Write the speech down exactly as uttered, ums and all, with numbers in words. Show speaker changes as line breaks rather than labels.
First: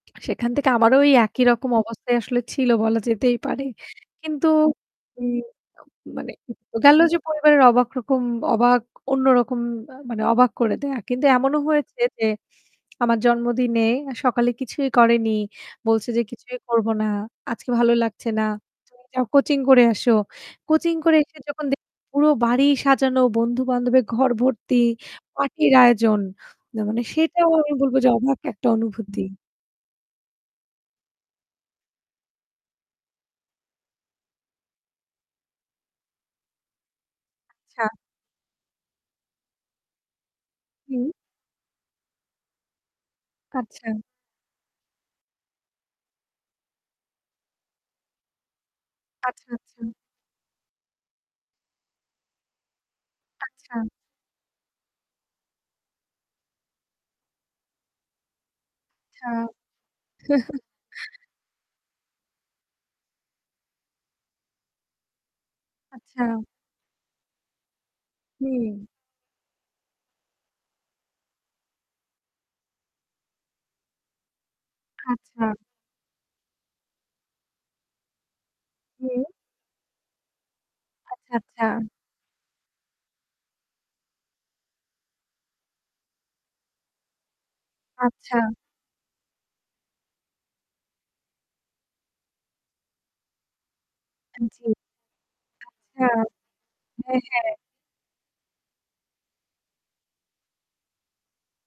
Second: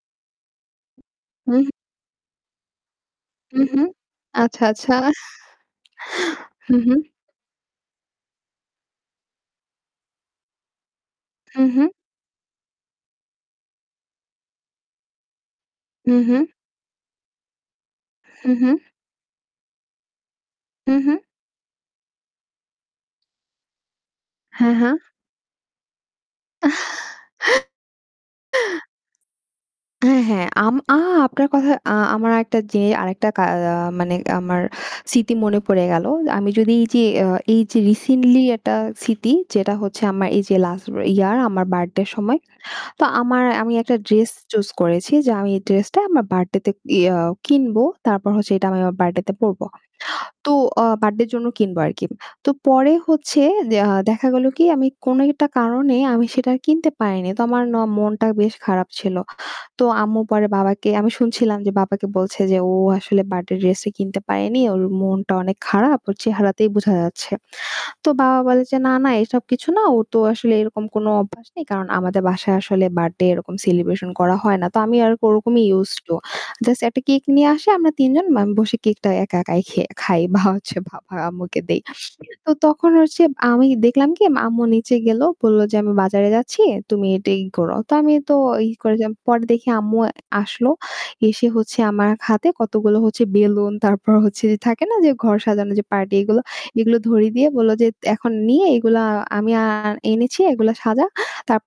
সেখান থেকে আমারও ওই একই
হু, হু।
রকম অবস্থায় আসলে ছিল বলা যেতেই পারে।
হুম, হুম,
কিন্তু
আচ্ছা, আচ্ছা,
উ আ মানে
হু, হু।
গেলো যে পরিবারের অবাক রকম অবাক অন্যরকম আ মানে অবাক করে দেওয়া। কিন্তু এমনও
হু, হু।
হয়েছে যে আমার জন্মদিনে সকালে কিছুই করেনি। বলছে যে
উহু।
কিছুই করব না। আজকে ভালো লাগছে না।
হু, হু।
তুমি যাও যাও কোচিং করে আসো।
হু,
কোচিং করে
হু।
এসে যখন দে পুরো বাড়ি সাজানো বন্ধু-বান্ধবের ঘর
হ্যাঁ,
ভর্তি;
হ্যাঁ।
পার্টির আয়োজন না মানে সেটাও আমি বলবো যে অবাক একটা অনুভূতি।
হ্যাঁ, হ্যাঁ, আম আ আপনার কথা আ আমার একটা যে আরেকটা কা আ মানে আমার স্মৃতি মনে পড়ে গেল। আমি যদি এই যে অ্যা এই যে
আচ্ছা।
রিসেন্টলি একটা স্মৃতি যেটা হচ্ছে আমার এই যে লাস্ট
হুম।
ইয়ার আমার বার্থডে এর সময়। তো আমার আমি একটা
আচ্ছা।
ড্রেস চুজ করেছি যে আমি এই ড্রেস টা আমার বার্থডে তে ইয়া কিনব। তারপর হচ্ছে ওইটা আমি আমার বার্থডেতে
আচ্ছা,
পড়বো।
আচ্ছা।
তো আ বার্থডের জন্য কিনবো আরকি। তো পরে হচ্ছে ও
আচ্ছা।
দেখা দেখা গেল কি আমি কোনো একটা কারণে আমি সেটা আর কিনতে পারিনি তো আমার ন মনটা বেশ খারাপ ছিল।
আচ্ছা,
তো আম্মু পরে বাবাকে আমি শুনছিলাম যে বাবাকে বলছে যে ও আসলে বার্থডে ড্রেস কিনতে পারেনি ওর মনটা অনেক খারাপ ওর
আচ্ছা
চেহারাতেই বোঝা যাচ্ছে। তো বাবা বলে যে
হুম।
না, না, এসব কিছু না। ওর তো আসলে এরকম কোন অভ্যাস নেই। কারণ আমাদের বাসায় আসলে বার্থডে এরকম সেলিব্রেশন করা হয় না। তো আমি আর
আচ্ছা।
ওরকমই ইউজ টু, জাস্ট একটা কেক নিয়ে আসি আমরা তিন জন মানে বসে কেকটা
হুম।
একা একাই খে খাই বা হচ্ছে বাবা
আচ্ছা,
আম্মুকে
আচ্ছা।
দেই তো তখন হচ্ছে আমি দেখলাম কি মা আম্মু নিচে গেল। বলল যে আমি বাজারে যাচ্ছি, তুমি এটা ই করো। তো আমি তো
আচ্ছা।
ই কইরাম পরে দেখি আম্মু আ আসলো। এসে হচ্ছে আমার হাতে কতগুলো হচ্ছে বেলুন, তারপর হচ্ছে
আন
যে
জী।
থাকে না যে ঘর সাজানো যে
আচ্ছা,
পার্টি এগুলো; এগুলো
হ্যাঁ,
ধরিয়ে
হ্যা।
দিয়ে বলল যে এখন নিয়ে এগুলা আমি আর এনেছি এগুলো সাজা। তাপ